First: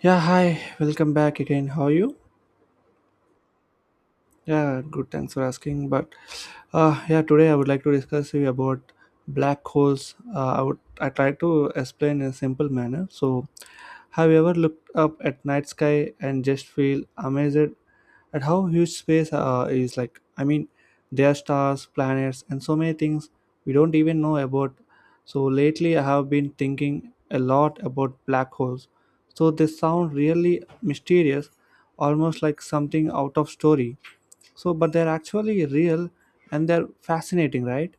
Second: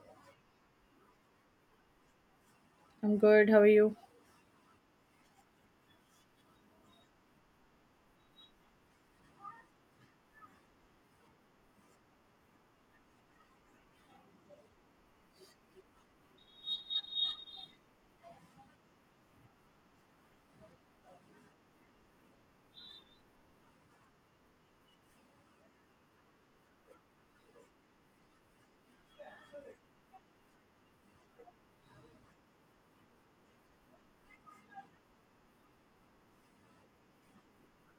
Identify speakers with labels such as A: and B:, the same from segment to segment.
A: Yeah, hi, welcome back again. How are you?
B: I'm good. How are you?
A: Yeah, good. Thanks for asking. But yeah, today I would like to discuss with you about black holes. I try to explain in a simple manner. So, have you ever looked up at night sky and just feel amazed at how huge space is? There are stars, planets, and so many things we don't even know about. So lately, I have been thinking a lot about black holes. So they sound really mysterious, almost like something out of story, but they're actually real and they're fascinating, right?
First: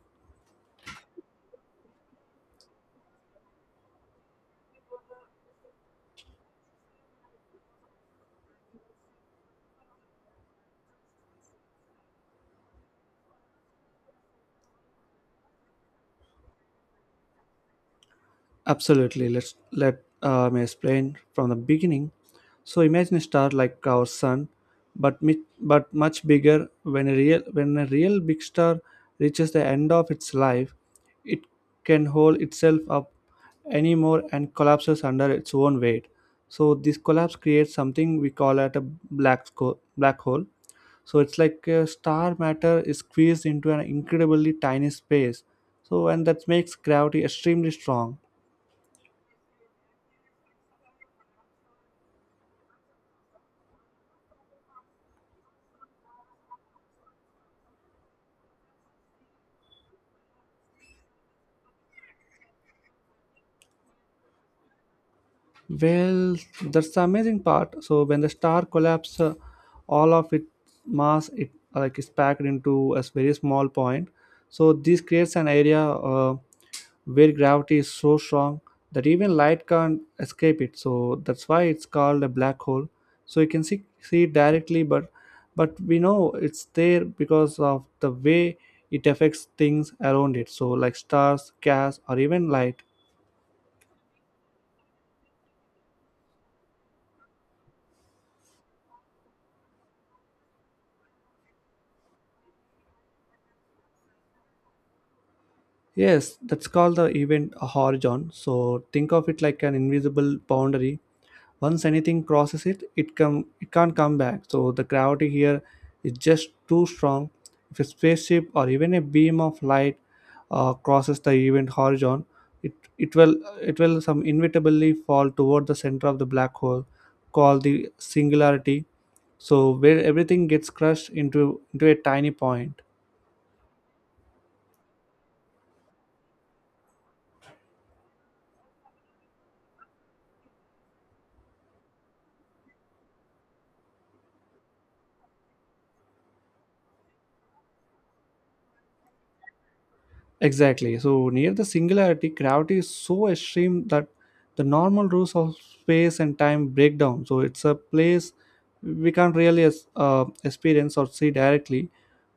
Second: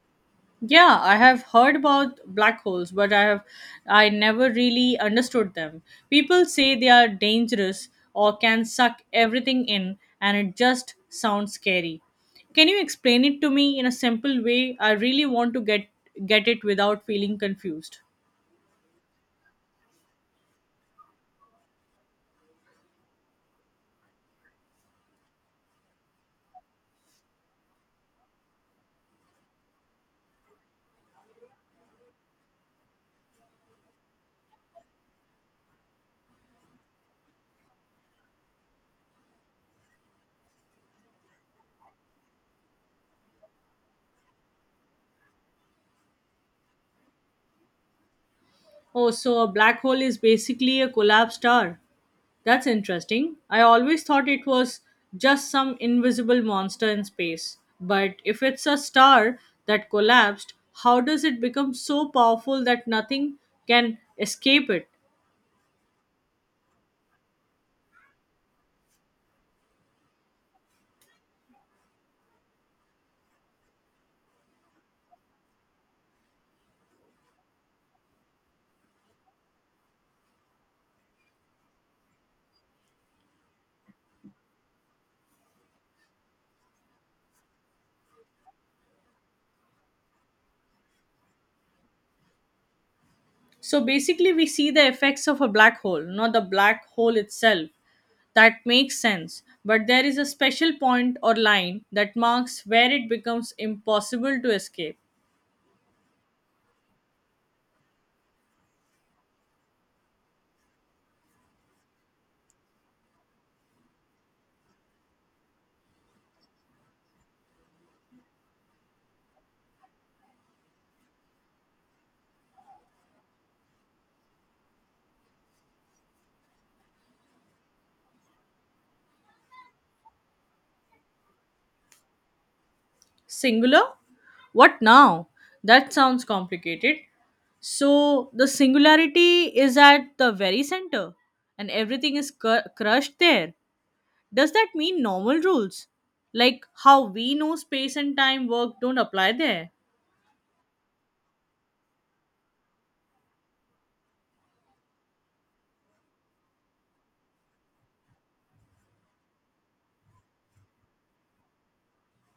B: Yeah, I have heard about black holes, but I never really understood them. People say they are dangerous or can suck everything in, and it just sounds scary. Can you explain it to me in a simple way? I really want to get it without feeling confused.
A: Absolutely. Let me explain from the beginning. So imagine a star like our sun, but much bigger. When a real big star reaches the end of its life, it can hold itself up anymore and collapses under its own weight. So this collapse creates something we call at a black hole. So it's like star matter is squeezed into an incredibly tiny space. And that makes gravity extremely strong.
B: Oh, so a black hole is basically a collapsed star. That's interesting. I always thought it was just some invisible monster in space. But if it's a star that collapsed, how does it become so powerful that nothing can escape it?
A: Well, that's the amazing part. So when the star collapses, all of its mass it like is packed into a very small point. So this creates an area, where gravity is so strong that even light can't escape it, so that's why it's called a black hole. So you can see it directly, but we know it's there because of the way it affects things around it, so like stars, gas, or even light.
B: So basically, we see the effects of a black hole, not the black hole itself. That makes sense. But there is a special point or line that marks where it becomes impossible to escape.
A: Yes, that's called the event horizon. So think of it like an invisible boundary. Once anything crosses it, it come it can't come back. So the gravity here is just too strong. If a spaceship or even a beam of light crosses the event horizon, it it will it will some inevitably fall toward the center of the black hole, called the singularity, so where everything gets crushed into a tiny point.
B: Singular? What now? That sounds complicated. So the singularity is at the very center and everything is crushed there. Does that mean normal rules? Like how we know space and time work don't apply there?
A: Exactly. So near the singularity, gravity is so extreme that the normal rules of space and time break down. So it's a place we can't really experience or see directly,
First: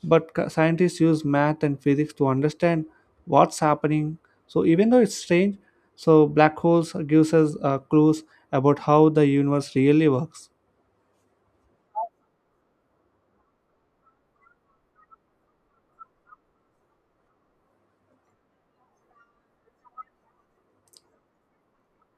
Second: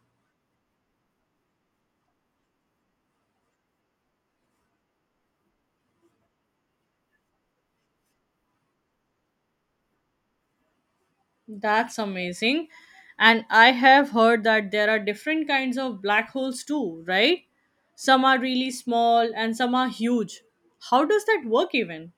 A: but scientists use math and physics to understand what's happening. So even though it's strange, so black holes gives us clues about how the universe really works.
B: That's amazing. And I have heard that there are different kinds of black holes too, right? Some are really small and some are huge. How does that work even?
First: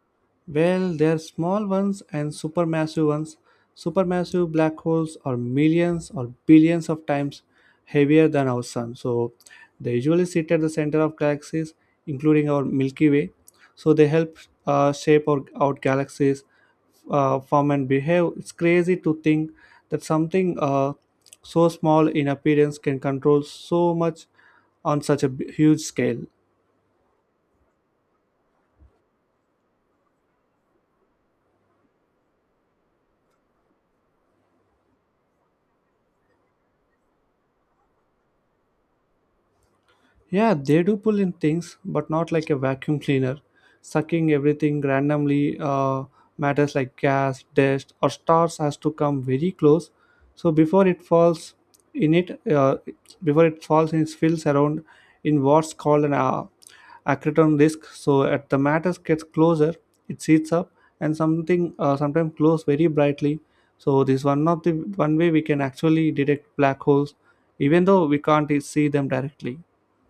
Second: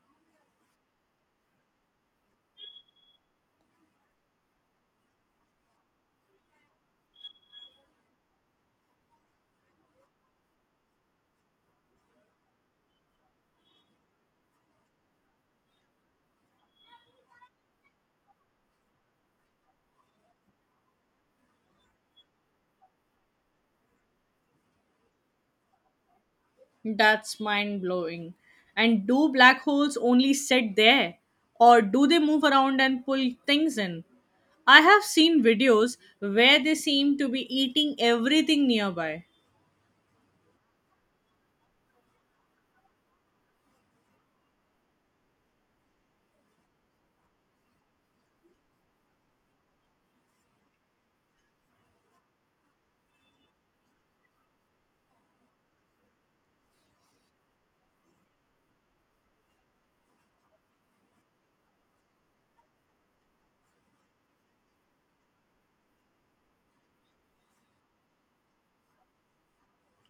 A: Well, there are small ones and supermassive ones. Supermassive black holes are millions or billions of times heavier than our sun. So they usually sit at the center of galaxies, including our Milky Way. So they help shape our galaxies, form and behave. It's crazy to think that something so small in appearance can control so much on such a huge scale.
B: That's mind blowing. And do black holes only sit there? Or do they move around and pull things in? I have seen videos where they seem to be eating everything nearby.
A: Yeah, they do pull in things, but not like a vacuum cleaner. Sucking everything randomly, matters like gas, dust, or stars has to come very close. So in it, uh, before it falls in, it fills around in what's called an accreton disk. So at the matter gets closer, it seats up, and something sometimes glows very brightly. So this one of the one way we can actually detect black holes, even though we can't see them directly.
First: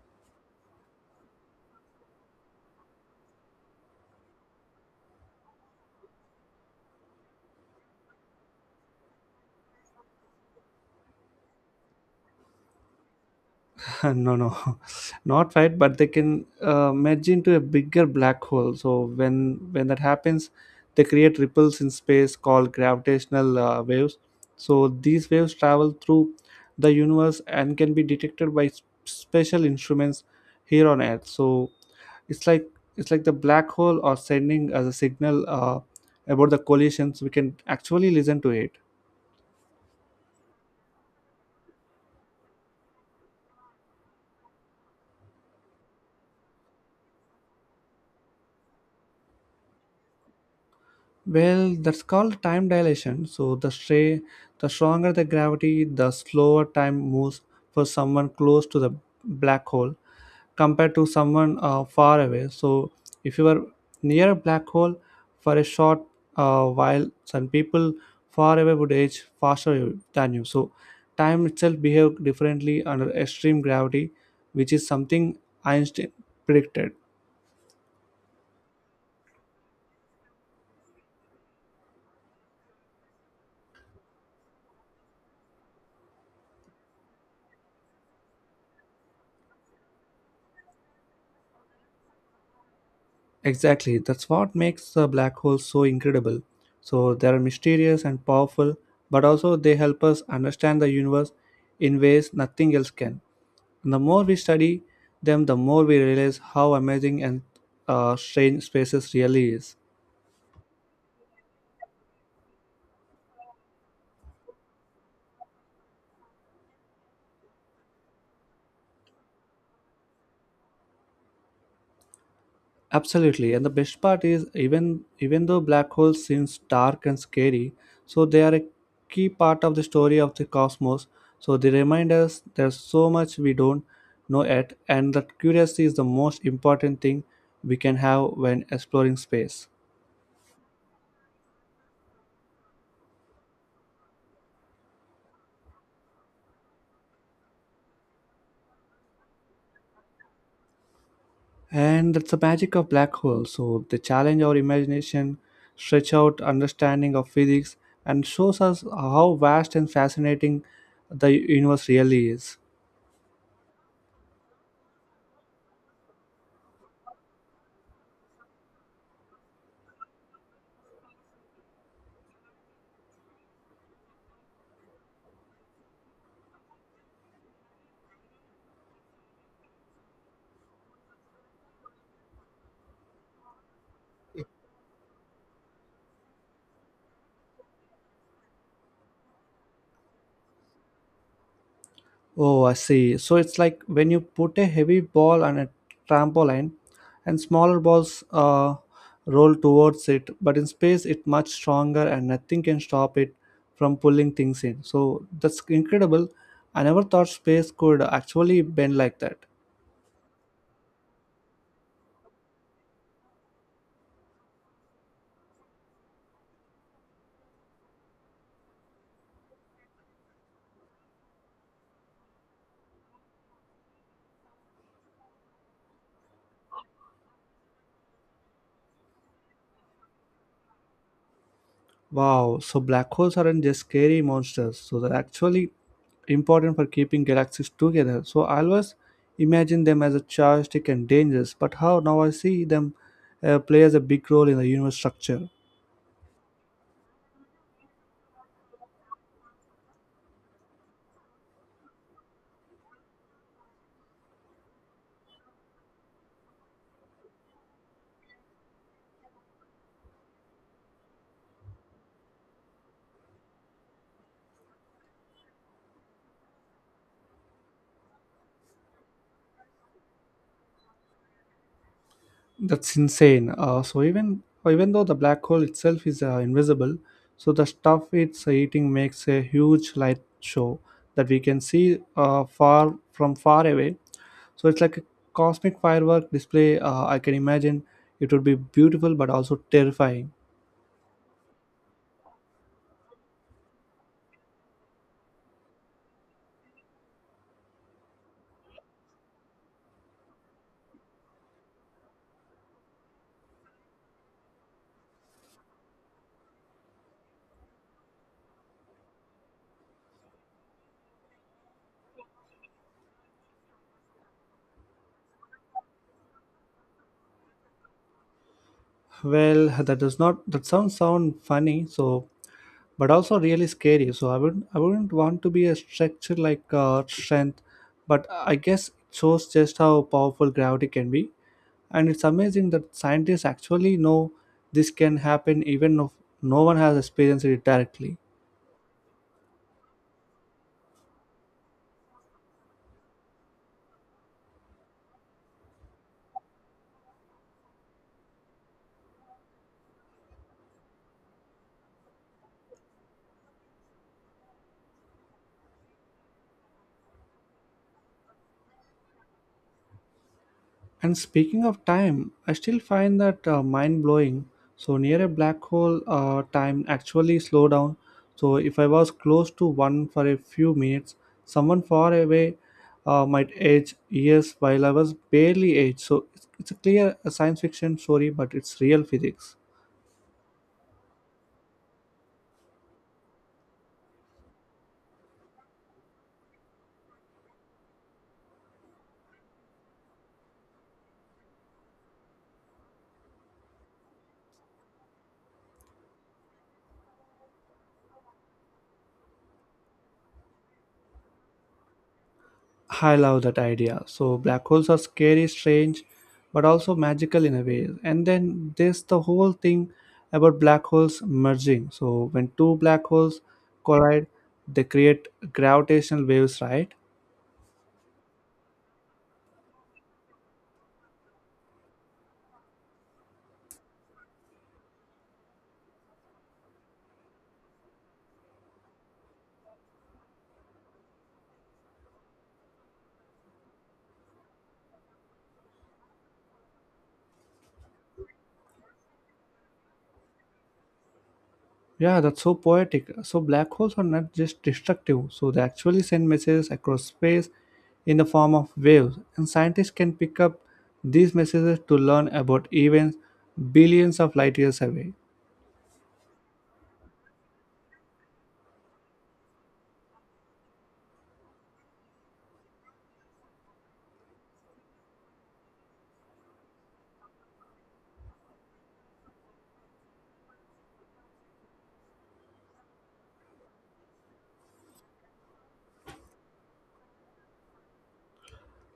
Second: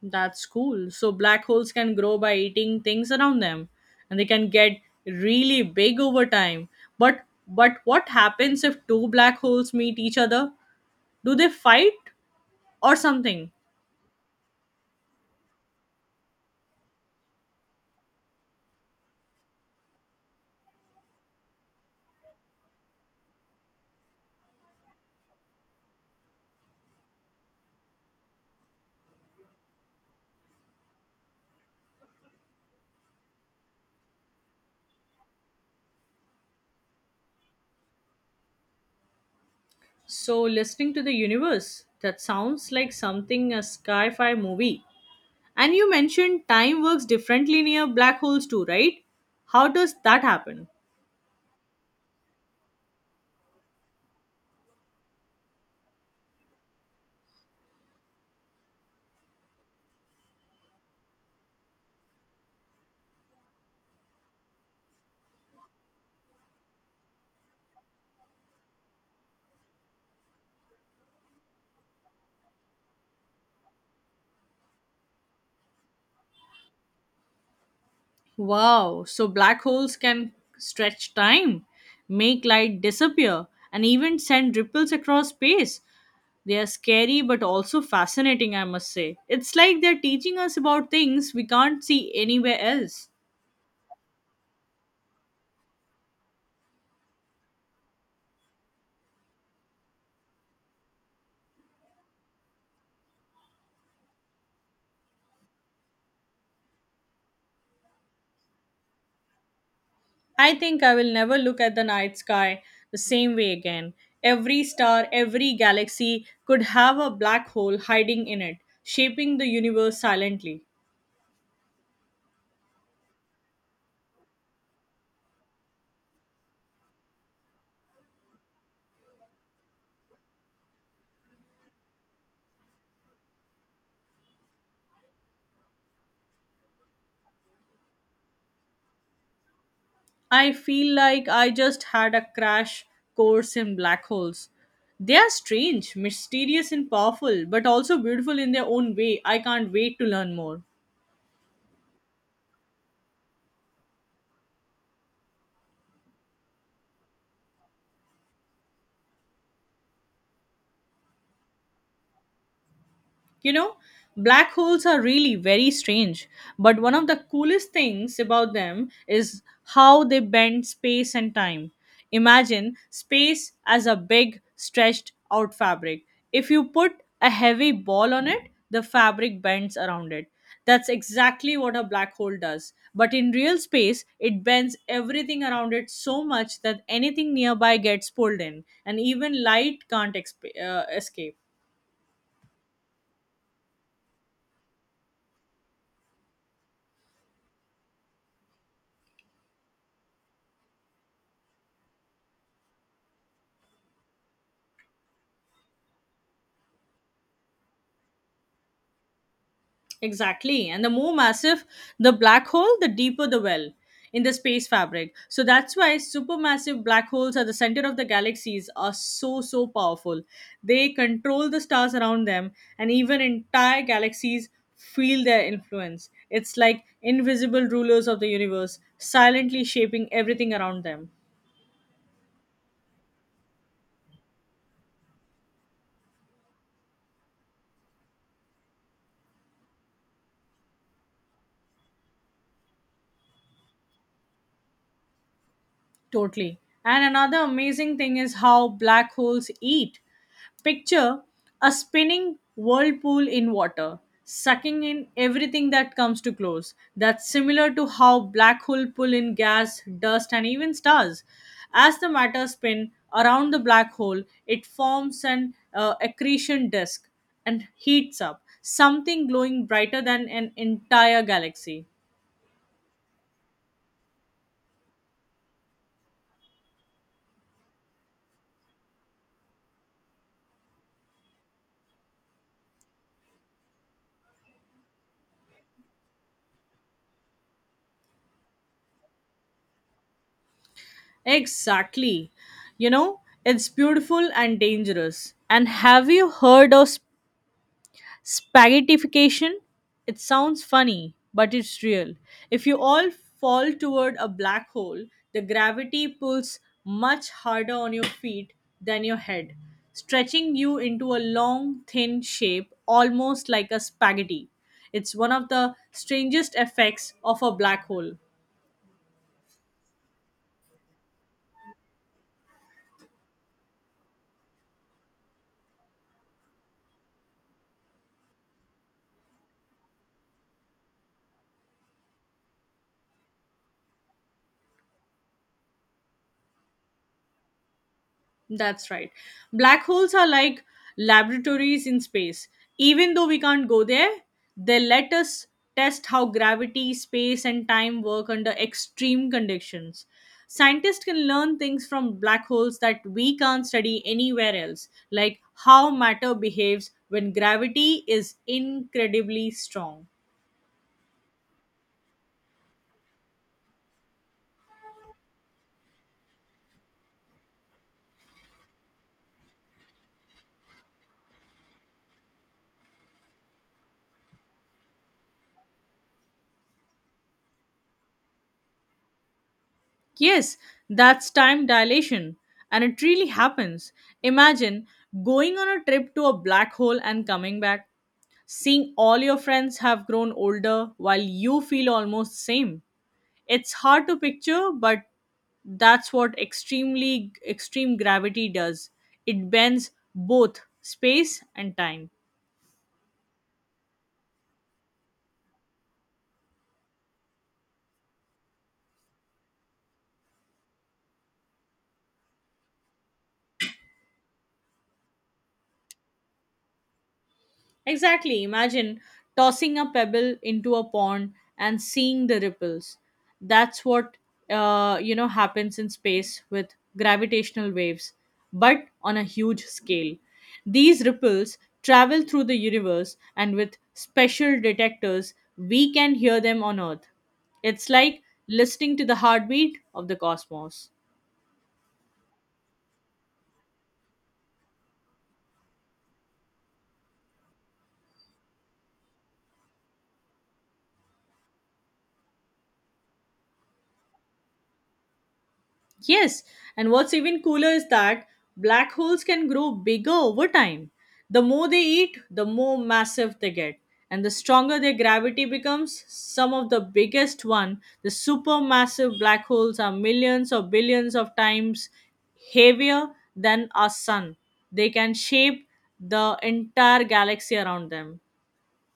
B: That's cool. So, black holes can grow by eating things around them and they can get really big over time. But but what happens if two black holes meet each other? Do they fight or something?
A: No, not fight, but they can merge into a bigger black hole. So when that happens, they create ripples in space called gravitational waves. So these waves travel through the universe and can be detected by special instruments here on earth. So it's like it's like the black hole or sending as a signal about the collisions we can actually listen to it.
B: So, listening to the universe, that sounds like something a sci fi movie. And you mentioned time works differently near black holes too, right? How does that happen?
A: Well, that's called time dilation. So the stronger the gravity, the slower time moves for someone close to the black hole compared to someone far away. So if you are near a black hole for a short while, some people far away would age faster than you. So time itself behaves differently under extreme gravity, which is something Einstein predicted.
B: Wow, so black holes can stretch time, make light disappear, and even send ripples across space. They are scary but also fascinating, I must say. It's like they're teaching us about things we can't see anywhere else.
A: Exactly. That's what makes the black holes so incredible. So they are mysterious and powerful, but also they help us understand the universe in ways nothing else can. And the more we study them, the more we realize how amazing and strange spaces really is.
B: I think I will never look at the night sky the same way again. Every star, every galaxy could have a black hole hiding in it, shaping the universe silently.
A: Absolutely, and the best part is even though black holes seems dark and scary, so they are a key part of the story of the cosmos. So they remind us there's so much we don't know yet, and that curiosity is the most important thing we can have when exploring space.
B: I feel like I just had a crash course in black holes. They are strange, mysterious, and powerful, but also beautiful in their own way. I can't wait to learn more.
A: And that's the magic of black holes. So they challenge our imagination, stretch out understanding of physics, and shows us how vast and fascinating the universe really is.
B: You know, black holes are really very strange, but one of the coolest things about them is how they bend space and time. Imagine space as a big, stretched out fabric. If you put a heavy ball on it, the fabric bends around it. That's exactly what a black hole does. But in real space, it bends everything around it so much that anything nearby gets pulled in, and even light can't escape.
A: Oh, I see. So it's like when you put a heavy ball on a trampoline and smaller balls roll towards it, but in space it's much stronger and nothing can stop it from pulling things in. So that's incredible. I never thought space could actually bend like that.
B: Exactly. And the more massive the black hole, the deeper the well in the space fabric. So that's why supermassive black holes at the center of the galaxies are so, so powerful. They control the stars around them, and even entire galaxies feel their influence. It's like invisible rulers of the universe, silently shaping everything around them.
A: Wow, so black holes aren't just scary monsters, so they're actually important for keeping galaxies together. So I always imagine them as a chaotic and dangerous, but how now I see them play as a big role in the universe structure.
B: Totally. And another amazing thing is how black holes eat. Picture a spinning whirlpool in water, sucking in everything that comes too close. That's similar to how black hole pull in gas, dust, and even stars. As the matter spin around the black hole, it forms an accretion disk and heats up, something glowing brighter than an entire galaxy.
A: That's insane. So even though the black hole itself is invisible, so the stuff it's eating makes a huge light show that we can see far away. So it's like a cosmic firework display, I can imagine it would be beautiful but also terrifying.
B: Exactly. You know, it's beautiful and dangerous. And have you heard of Spaghettification? It sounds funny, but it's real. If you all fall toward a black hole, the gravity pulls much harder on your feet than your head, stretching you into a long, thin shape almost like a spaghetti. It's one of the strangest effects of a black hole.
A: Well, that does not that sounds sound funny, so but also really scary. So I wouldn't want to be a structure like strength, but I guess it shows just how powerful gravity can be, and it's amazing that scientists actually know this can happen even if no one has experienced it directly.
B: That's right. Black holes are like laboratories in space. Even though we can't go there, they let us test how gravity, space, and time work under extreme conditions. Scientists can learn things from black holes that we can't study anywhere else, like how matter behaves when gravity is incredibly strong.
A: And speaking of time, I still find that mind blowing. So near a black hole, time actually slow down. So if I was close to one for a few minutes, someone far away might age years while I was barely age. So it's a clear science fiction story, but it's real physics.
B: Yes, that's time dilation, and it really happens. Imagine going on a trip to a black hole and coming back, seeing all your friends have grown older while you feel almost same. It's hard to picture, but that's what extreme gravity does. It bends both space and time.
A: I love that idea. So black holes are scary, strange, but also magical in a way. And then there's the whole thing about black holes merging. So when two black holes collide, they create gravitational waves, right?
B: Exactly. Imagine tossing a pebble into a pond and seeing the ripples. That's what, you know, happens in space with gravitational waves, but on a huge scale. These ripples travel through the universe, and with special detectors, we can hear them on Earth. It's like listening to the heartbeat of the cosmos.
A: Yeah, that's so poetic. So black holes are not just destructive. So they actually send messages across space in the form of waves, and scientists can pick up these messages to learn about events billions of light years away.
B: Yes, and what's even cooler is that black holes can grow bigger over time. The more they eat, the more massive they get, and the stronger their gravity becomes. Some of the biggest one, the supermassive black holes are millions or billions of times heavier than our sun. They can shape the entire galaxy around them.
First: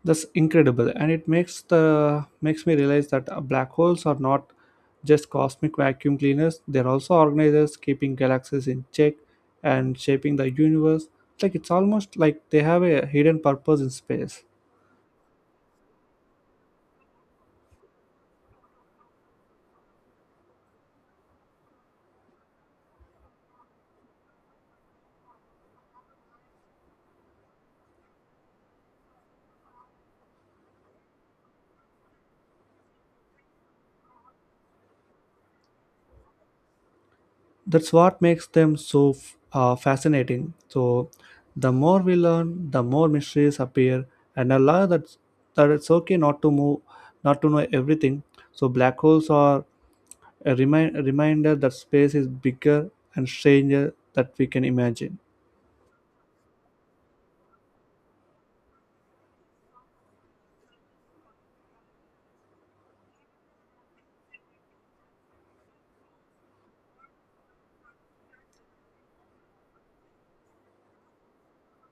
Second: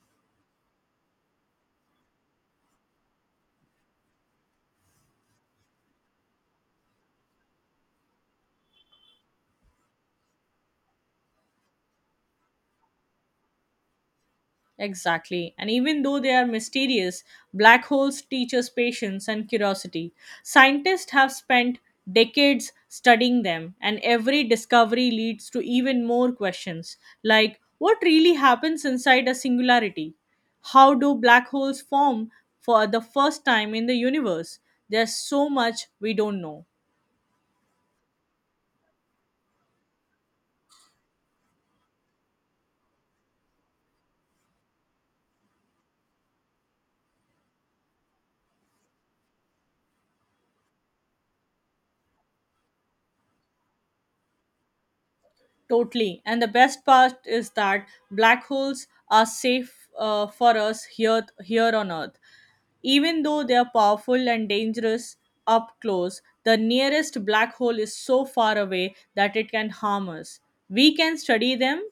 A: That's incredible, and it makes the makes me realize that black holes are not just cosmic vacuum cleaners; they're also organizers keeping galaxies in check and shaping the universe. Like it's almost like they have a hidden purpose in space.
B: Exactly. And even though they are mysterious, black holes teach us patience and curiosity. Scientists have spent decades studying them, and every discovery leads to even more questions like what really happens inside a singularity? How do black holes form for the first time in the universe? There's so much we don't know.
A: That's what makes them so fascinating. So, the more we learn, the more mysteries appear, and I love that it's okay not to move, not to know everything. So black holes are a reminder that space is bigger and stranger that we can imagine.
B: Totally. And the best part is that black holes are safe for us here on Earth. Even though they are powerful and dangerous up close, the nearest black hole is so far away that it can harm us. We can study them,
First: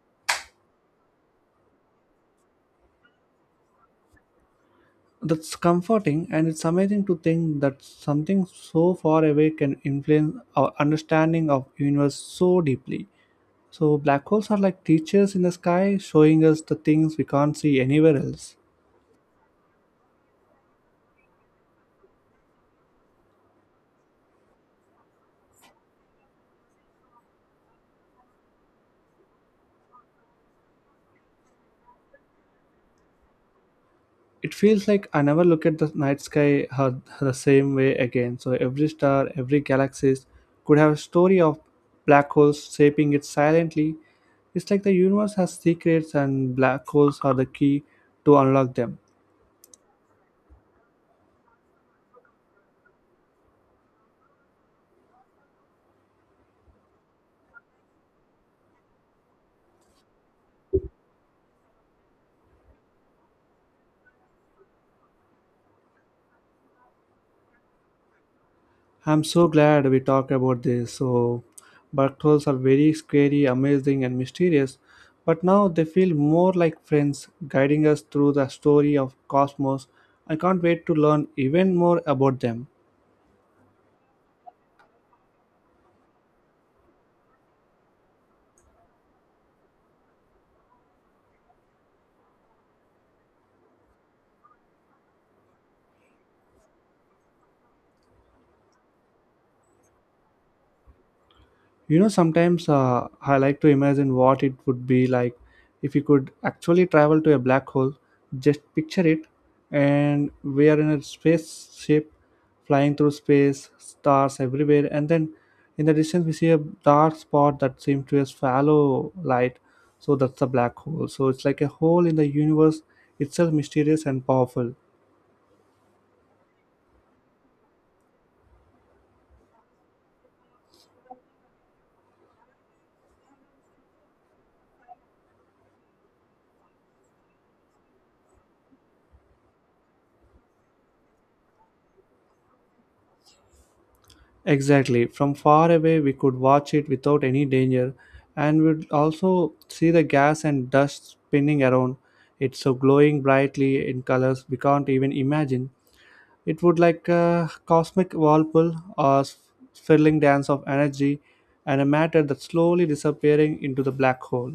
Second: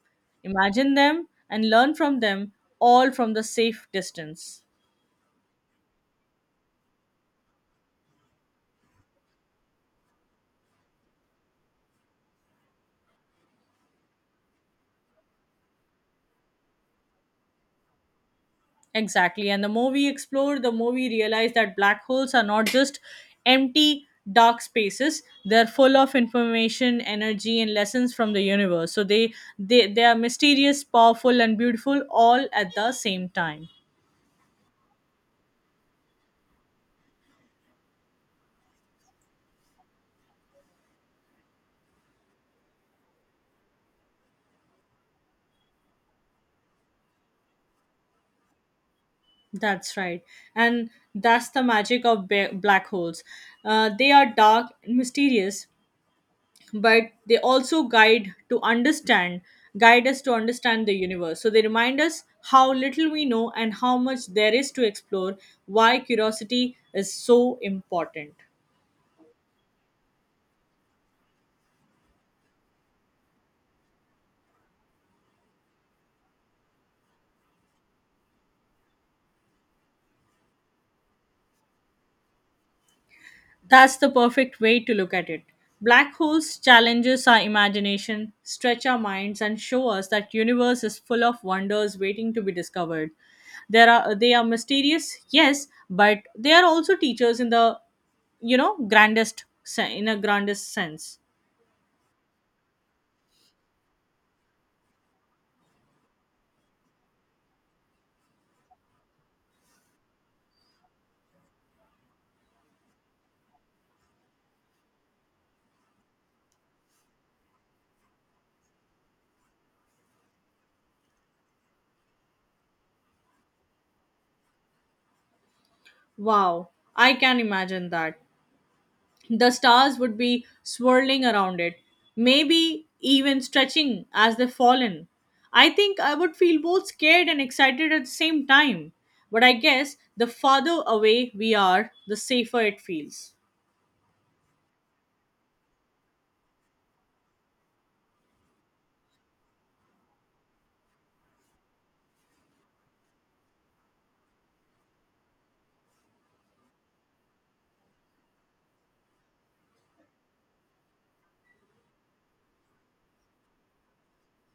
B: imagine them, and learn from them all from the safe distance.
A: That's comforting, and it's amazing to think that something so far away can influence our understanding of universe so deeply. So black holes are like teachers in the sky, showing us the things we can't see anywhere else.
B: Exactly. And the more we explore, the more we realize that black holes are not just empty, dark spaces. They're full of information, energy, and lessons from the universe. So they are mysterious, powerful, and beautiful all at the same time.
A: It feels like I never look at the night sky the same way again. So every star, every galaxy could have a story of black holes shaping it silently. It's like the universe has secrets and black holes are the key to unlock them.
B: That's right. And that's the magic of black holes. They are dark and mysterious, but they also guide us to understand the universe. So they remind us how little we know and how much there is to explore, why curiosity is so important.
A: I'm so glad we talked about this. So black holes are very scary, amazing and mysterious, but now they feel more like friends guiding us through the story of cosmos. I can't wait to learn even more about them.
B: That's the perfect way to look at it. Black holes challenges our imagination, stretch our minds and show us that universe is full of wonders waiting to be discovered. There are they are mysterious, yes, but they are also teachers in the, you know, in a grandest sense.
A: You know, sometimes I like to imagine what it would be like if you could actually travel to a black hole. Just picture it, and we are in a spaceship flying through space, stars everywhere, and then in the distance we see a dark spot that seems to be a shallow light. So that's a black hole. So it's like a hole in the universe itself, mysterious and powerful.
B: Wow, I can imagine that. The stars would be swirling around it, maybe even stretching as they fall in. I think I would feel both scared and excited at the same time. But I guess the farther away we are, the safer it feels.
A: Exactly. From far away, we could watch it without any danger, and we'd also see the gas and dust spinning around. It's so glowing brightly in colors we can't even imagine. It would like a cosmic whirlpool or swirling dance of energy and a matter that's slowly disappearing into the black hole.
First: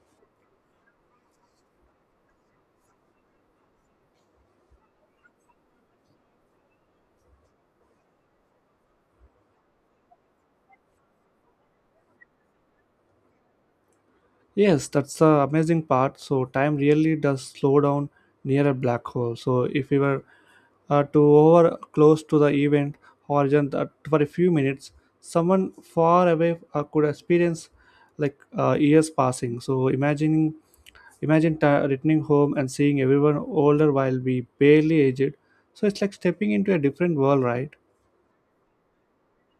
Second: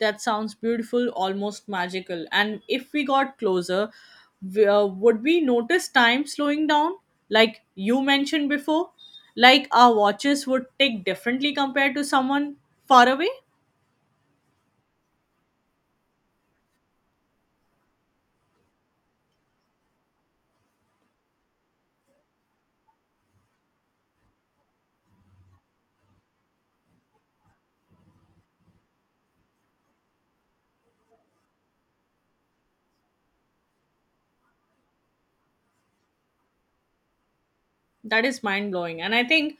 B: That sounds beautiful, almost magical. And if we got closer, would we notice time slowing down? Like you mentioned before, like our watches would tick differently compared to someone far away?
A: Yes, that's the amazing part. So time really does slow down near a black hole. So if we were to over close to the event horizon that for a few minutes, someone far away could experience like years passing. So imagine ta returning home and seeing everyone older while we barely aged. So it's like stepping into a different world, right?
B: That is mind blowing. And I think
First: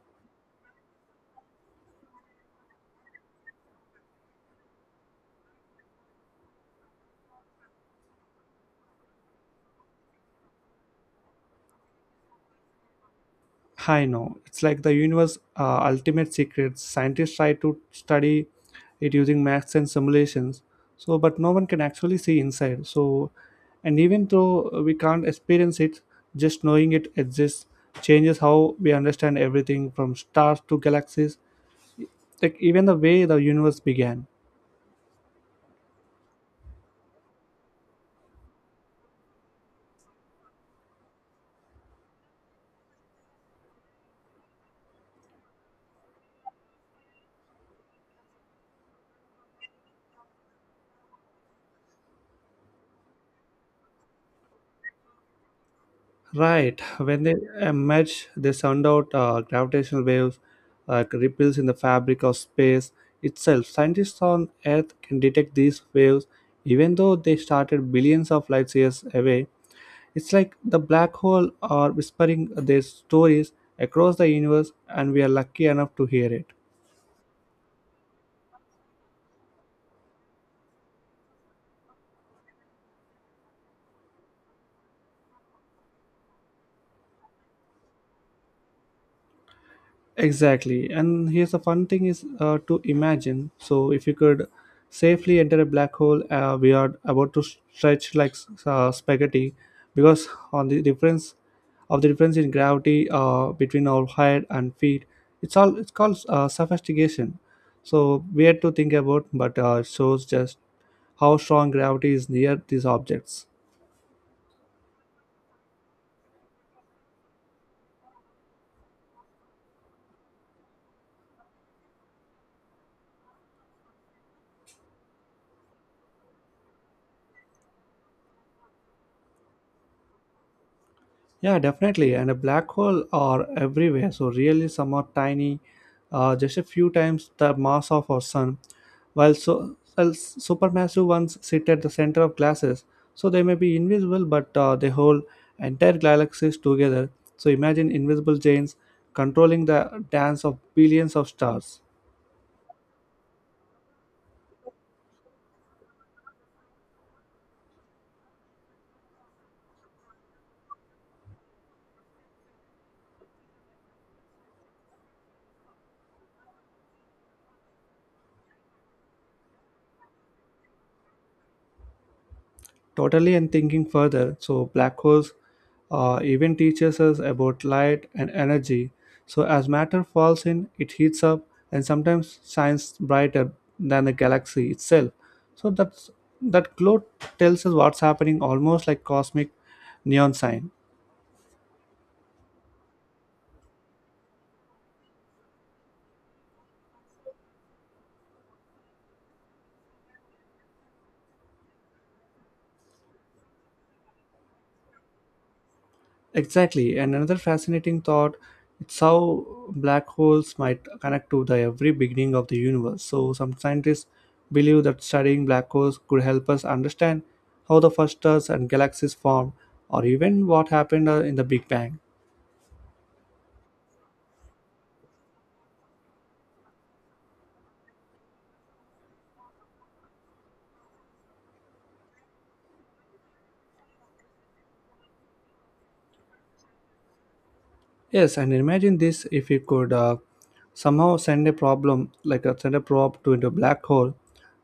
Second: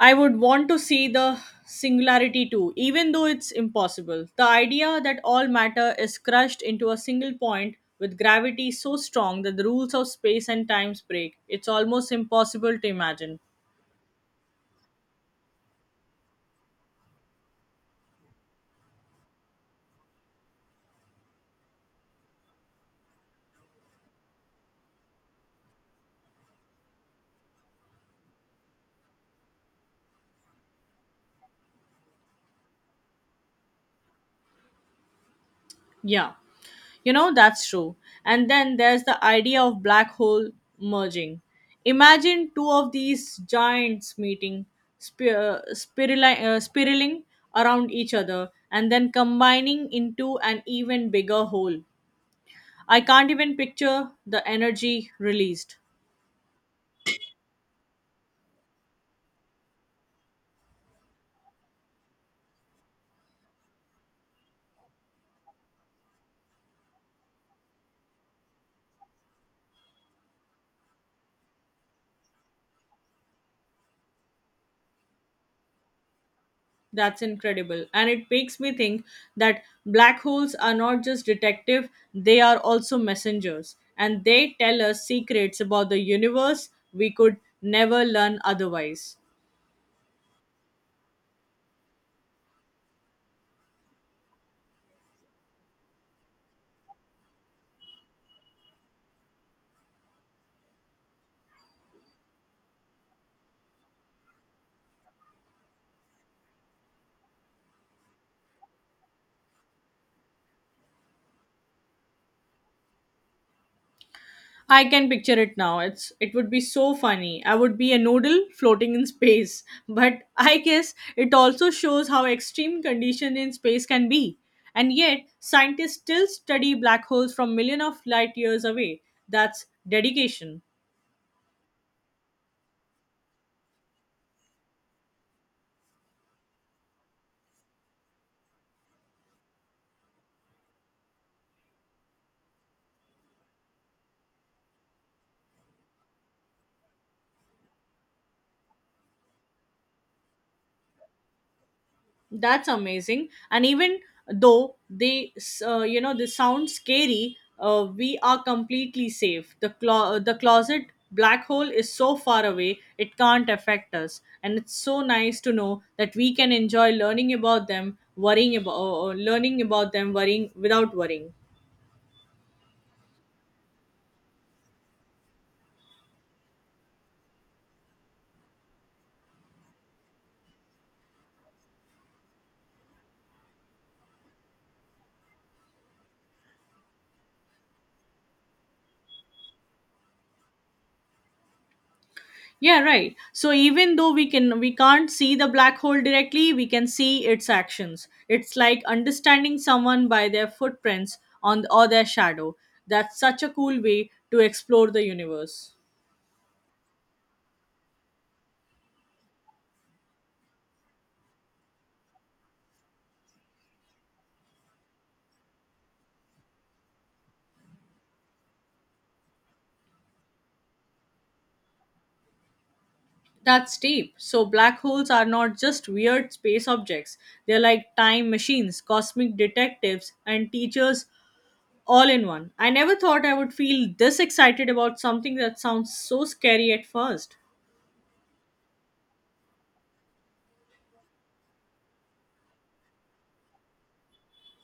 B: I would want to see the singularity too, even though it's impossible. The idea that all matter is crushed into a single point with gravity so strong that the rules of space and time break, it's almost impossible to imagine.
A: I know. It's like the universe ultimate secret. Scientists try to study it using maths and simulations. So, but no one can actually see inside. So, and even though we can't experience it, just knowing it exists changes how we understand everything from stars to galaxies, like even the way the universe began.
B: Yeah. You know, that's true. And then there's the idea of black hole merging. Imagine two of these giants meeting, spiraling around each other, and then combining into an even bigger whole. I can't even picture the energy released.
A: Right. When they emerge, they send out gravitational waves, ripples in the fabric of space itself. Scientists on Earth can detect these waves even though they started billions of light years away. It's like the black hole are whispering their stories across the universe, and we are lucky enough to hear it.
B: That's incredible. And it makes me think that black holes are not just detective, they are also messengers. And they tell us secrets about the universe we could never learn otherwise.
A: Exactly. And here's the fun thing is to imagine. So if you could safely enter a black hole, we are about to stretch like spaghetti because on the difference of the difference in gravity between our head and feet, it's called sophistication. So weird to think about, but shows just how strong gravity is near these objects.
B: I can picture it now. It's it would be so funny. I would be a noodle floating in space. But I guess it also shows how extreme condition in space can be. And yet, scientists still study black holes from million of light years away. That's dedication.
A: Yeah, definitely. And a black hole are everywhere. So really, some are tiny, just a few times the mass of our sun, while while supermassive ones sit at the center of glasses. So they may be invisible, but they hold entire galaxies together. So imagine invisible giants controlling the dance of billions of stars.
B: That's amazing. And even though they, you know, this sounds scary, we are completely safe. The the closet black hole is so far away it can't affect us, and it's so nice to know that we can enjoy learning about them, worrying without worrying.
A: Totally, and thinking further, so black holes even teaches us about light and energy. So as matter falls in, it heats up and sometimes shines brighter than the galaxy itself. So that's that glow tells us what's happening, almost like cosmic neon sign.
B: Yeah, right. So even though we can't see the black hole directly, we can see its actions. It's like understanding someone by their footprints on or their shadow. That's such a cool way to explore the universe.
A: Exactly. And another fascinating thought it's how black holes might connect to the every beginning of the universe. So some scientists believe that studying black holes could help us understand how the first stars and galaxies formed or even what happened in the Big Bang.
B: That's deep. So black holes are not just weird space objects. They're like time machines, cosmic detectives, and teachers all in one. I never thought I would feel this excited about something that sounds so scary at first.
A: Yes, and imagine this if you could somehow send a probe to into a black hole,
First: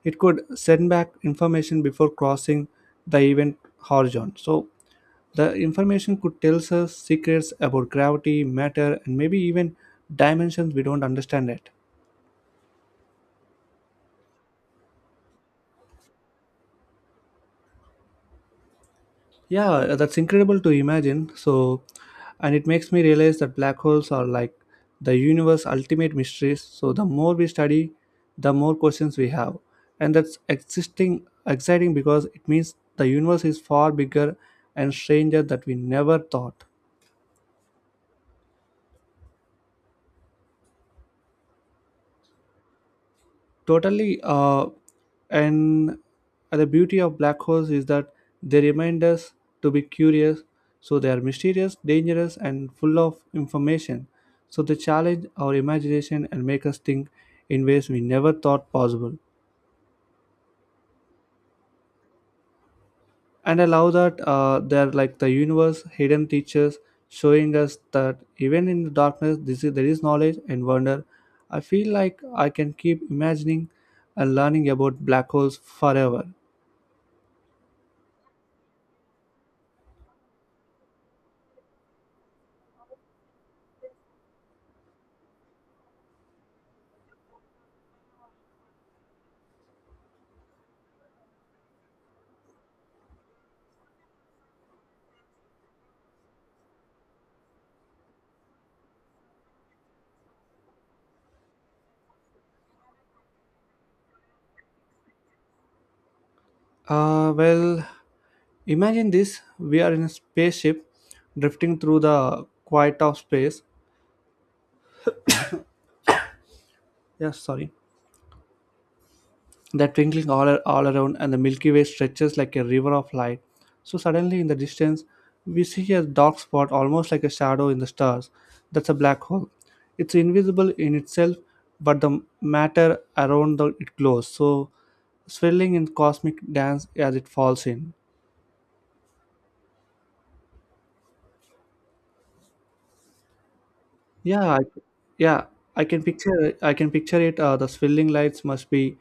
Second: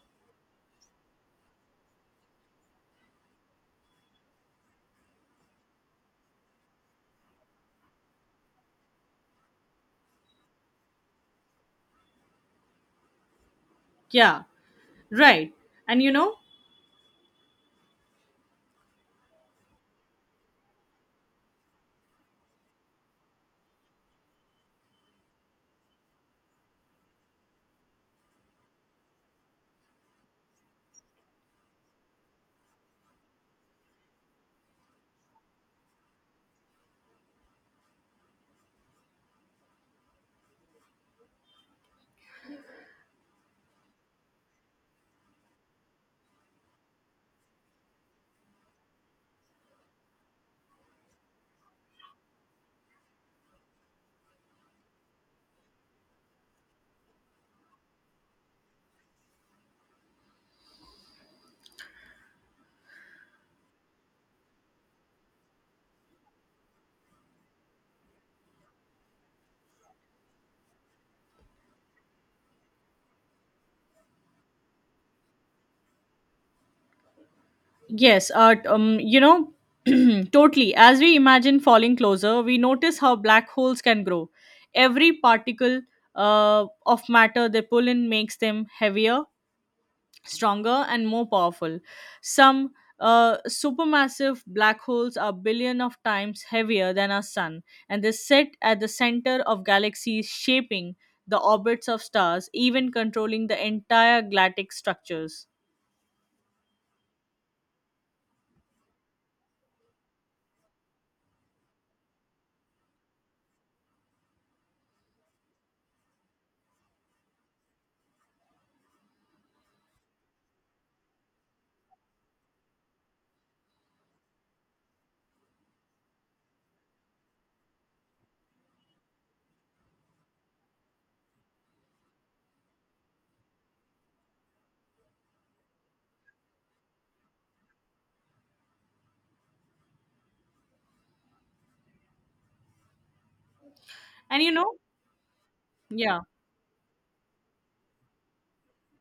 A: it could send back information before crossing the event horizon. So the information could tell us secrets about gravity, matter, and maybe even dimensions we don't understand yet.
B: Yeah, right. And you know,
A: Yeah, that's incredible to imagine. So, and it makes me realize that black holes are like the universe's ultimate mysteries. So, the more we study, the more questions we have. And that's existing exciting because it means the universe is far bigger and stranger that we never thought. Totally. And the beauty of black holes is that they remind us to be curious. So they are mysterious, dangerous, and full of information. So they challenge our imagination and make us think in ways we never thought possible. And I love that they're like the universe, hidden teachers, showing us that even in the darkness, there is knowledge and wonder. I feel like I can keep imagining and learning about black holes forever.
B: yes, you know, totally. As we imagine falling closer, we notice how black holes can grow. Every particle of matter they pull in makes them heavier, stronger, and more powerful. Some supermassive black holes are billion of times heavier than our sun, and they sit at the center of galaxies, shaping the orbits of stars, even controlling the entire galactic structures.
A: Well, imagine this. We are in a spaceship drifting through the quiet of space. Yes, sorry. That twinkling all around, and the Milky Way stretches like a river of light. So, suddenly in the distance, we see a dark spot almost like a shadow in the stars. That's a black hole. It's invisible in itself, but the matter around the, it glows, so swirling in cosmic dance as it falls in.
B: And
A: Yeah,
B: you
A: I,
B: know,
A: yeah,
B: yeah.
A: I can picture it. The swirling lights must be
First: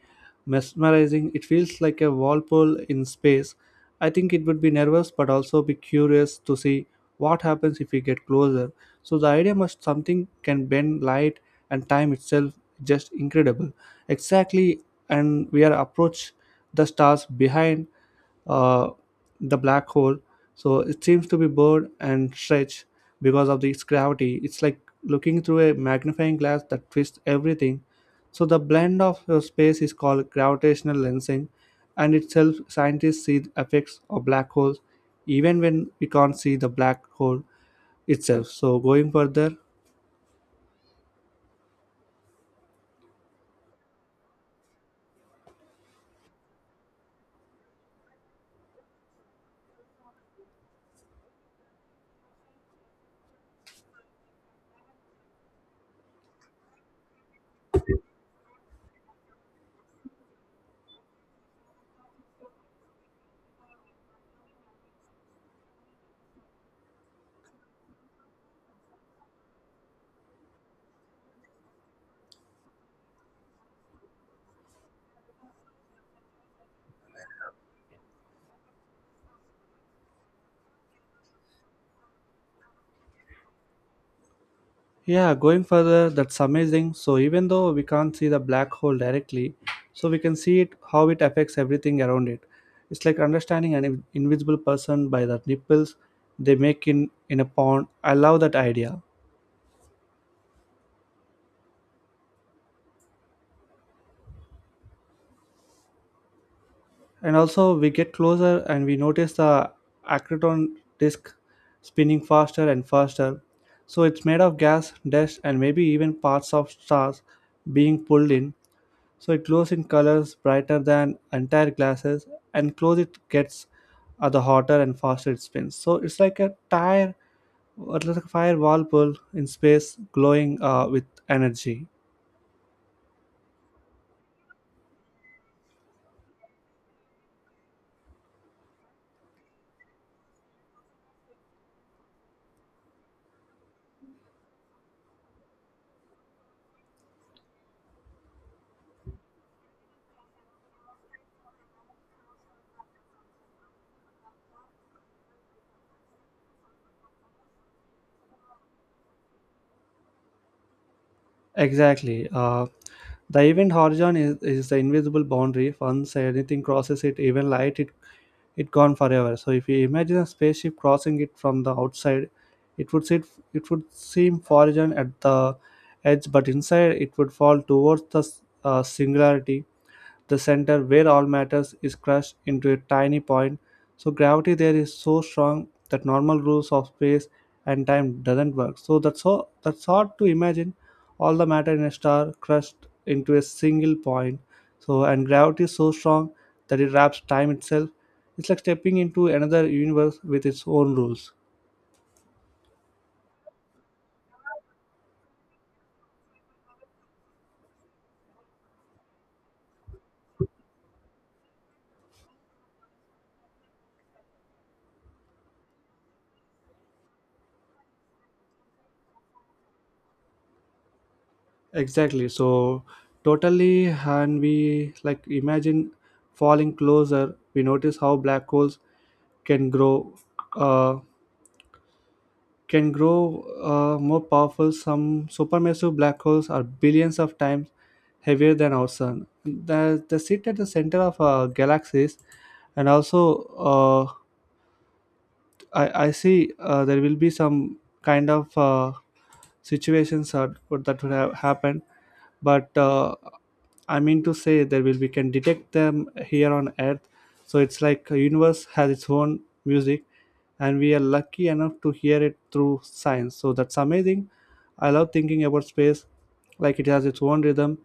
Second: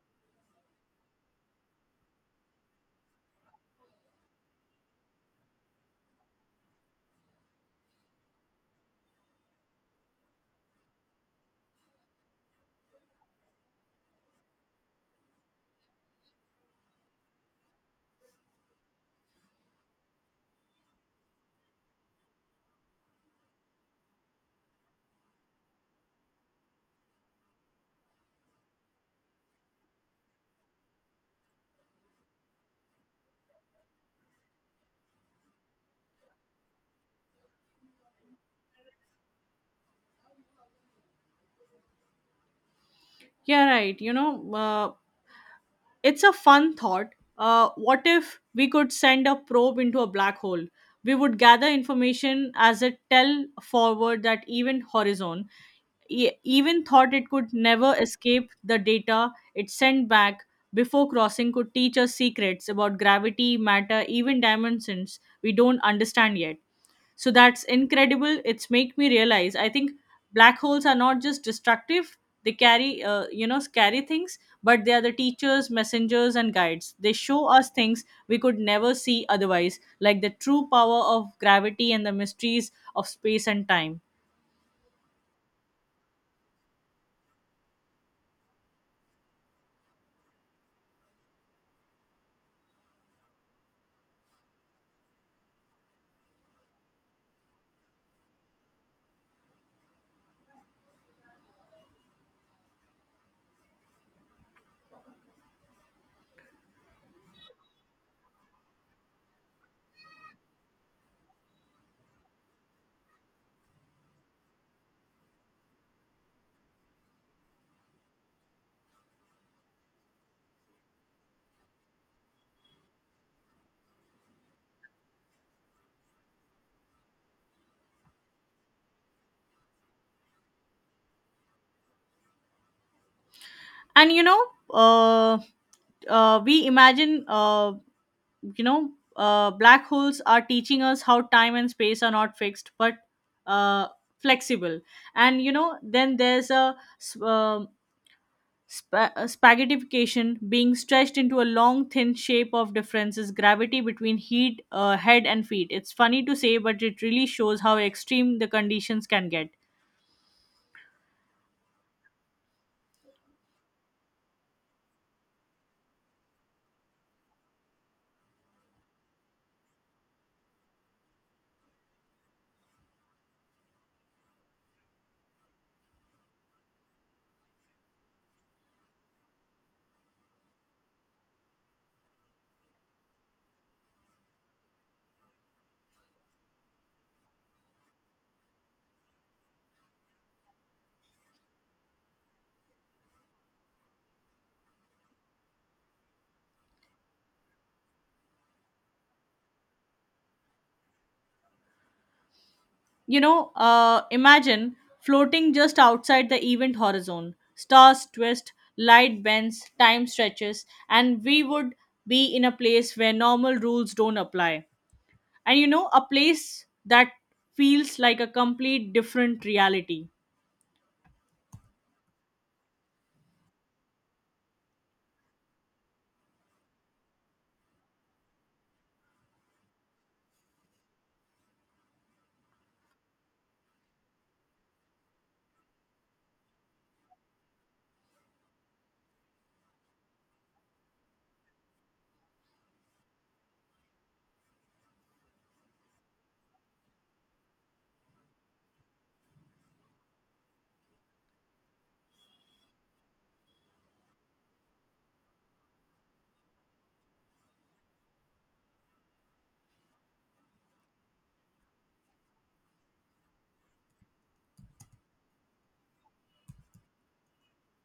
A: mesmerizing. It feels like a whirlpool in space. I think it would be nervous, but also be curious to see what happens if we get closer. So the idea must something can bend light and time itself. Just incredible. Exactly, and we are approach the stars behind uh, the black hole. So it seems to be bored and stretched because of its gravity. It's like looking through a magnifying glass that twists everything. So the blend of space is called gravitational lensing, and itself scientists see the effects of black holes even when we can't see the black hole itself. So going further,
B: Yeah, right. You know, it's a fun thought. What if we could send a probe into a black hole? We would gather information as a tell forward that even horizon. Even thought it could never escape, the data it sent back before crossing could teach us secrets about gravity, matter, even dimensions we don't understand yet. So that's incredible. It's make me realize, I think black holes are not just destructive. They carry, you know, scary things, but they are the teachers, messengers and guides. They show us things we could never see otherwise, like the true power of gravity and the mysteries of space and time.
A: yeah, going further, that's amazing. So even though we can't see the black hole directly, so we can see it how it affects everything around it. It's like understanding an invisible person by the nipples they make in a pond. I love that idea. And also we get closer and we notice the accreton disk spinning faster and faster. So it's made of gas, dust, and maybe even parts of stars being pulled in, so it glows in colors brighter than entire glasses, and close it gets, the hotter and faster it spins. So it's like a tire or like a fire whirlpool in space glowing with energy.
B: And you know, uh, we imagine, you know, black holes are teaching us how time and space are not fixed but, uh, flexible. And you know, then there's a, a spaghettification, being stretched into a long thin shape of differences gravity between heat, head and feet. It's funny to say, but it really shows how extreme the conditions can get.
A: Exactly, the event horizon is the invisible boundary. Once anything crosses it, even light, it gone forever. So if you imagine a spaceship crossing it from the outside, it would sit, it would seem foreign at the edge, but inside it would fall towards the singularity, the center where all matters is crushed into a tiny point. So gravity there is so strong that normal rules of space and time doesn't work. So that's hard to imagine, all the matter in a star crushed into a single point. So and gravity is so strong that it wraps time itself. It's like stepping into another universe with its own rules.
B: You know, imagine floating just outside the event horizon. Stars twist, light bends, time stretches, and we would be in a place where normal rules don't apply. And you know, a place that feels like a complete different reality.
A: Exactly. So totally, and we like imagine falling closer. We notice how black holes can grow, uh, more powerful. Some supermassive black holes are billions of times heavier than our sun. They sit at the center of galaxies, and also I see there will be some kind of situations that would have happened, but I mean to say that will we can detect them here on Earth. So it's like a universe has its own music, and we are lucky enough to hear it through science. So that's amazing. I love thinking about space like it has its own rhythm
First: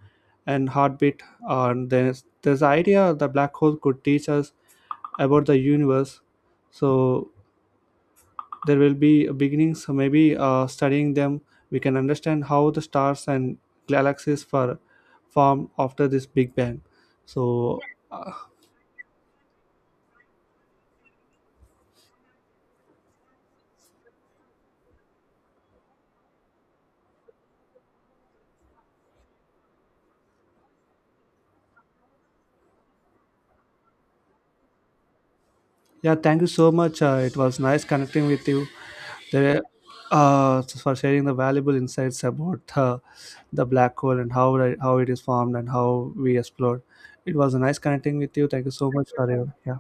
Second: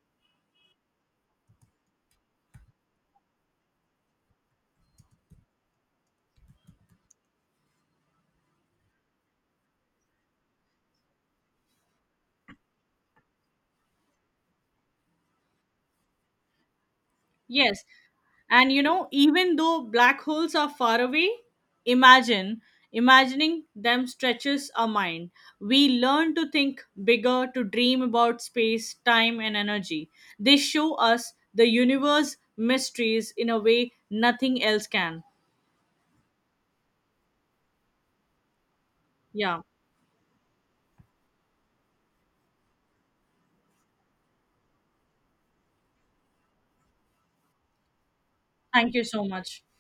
A: and heartbeat. And there's the idea the black hole could teach us about the universe. So there will be beginnings. So maybe studying them, we can understand how the stars and galaxies were formed after this Big Bang. So
B: Yes.
A: uh,
B: And you know, even though black holes are far away, imagine, imagining them stretches our mind. We learn to think bigger, to dream about space, time, and energy. They show us the universe mysteries in a way nothing else can.
A: yeah, thank you so much. It was nice connecting with you there,
B: Yeah.
A: for sharing the valuable insights about the black hole and how it is formed and how we explored. It was nice connecting with you. Thank you so
B: Thank you
A: much
B: so
A: for your,
B: much.
A: yeah.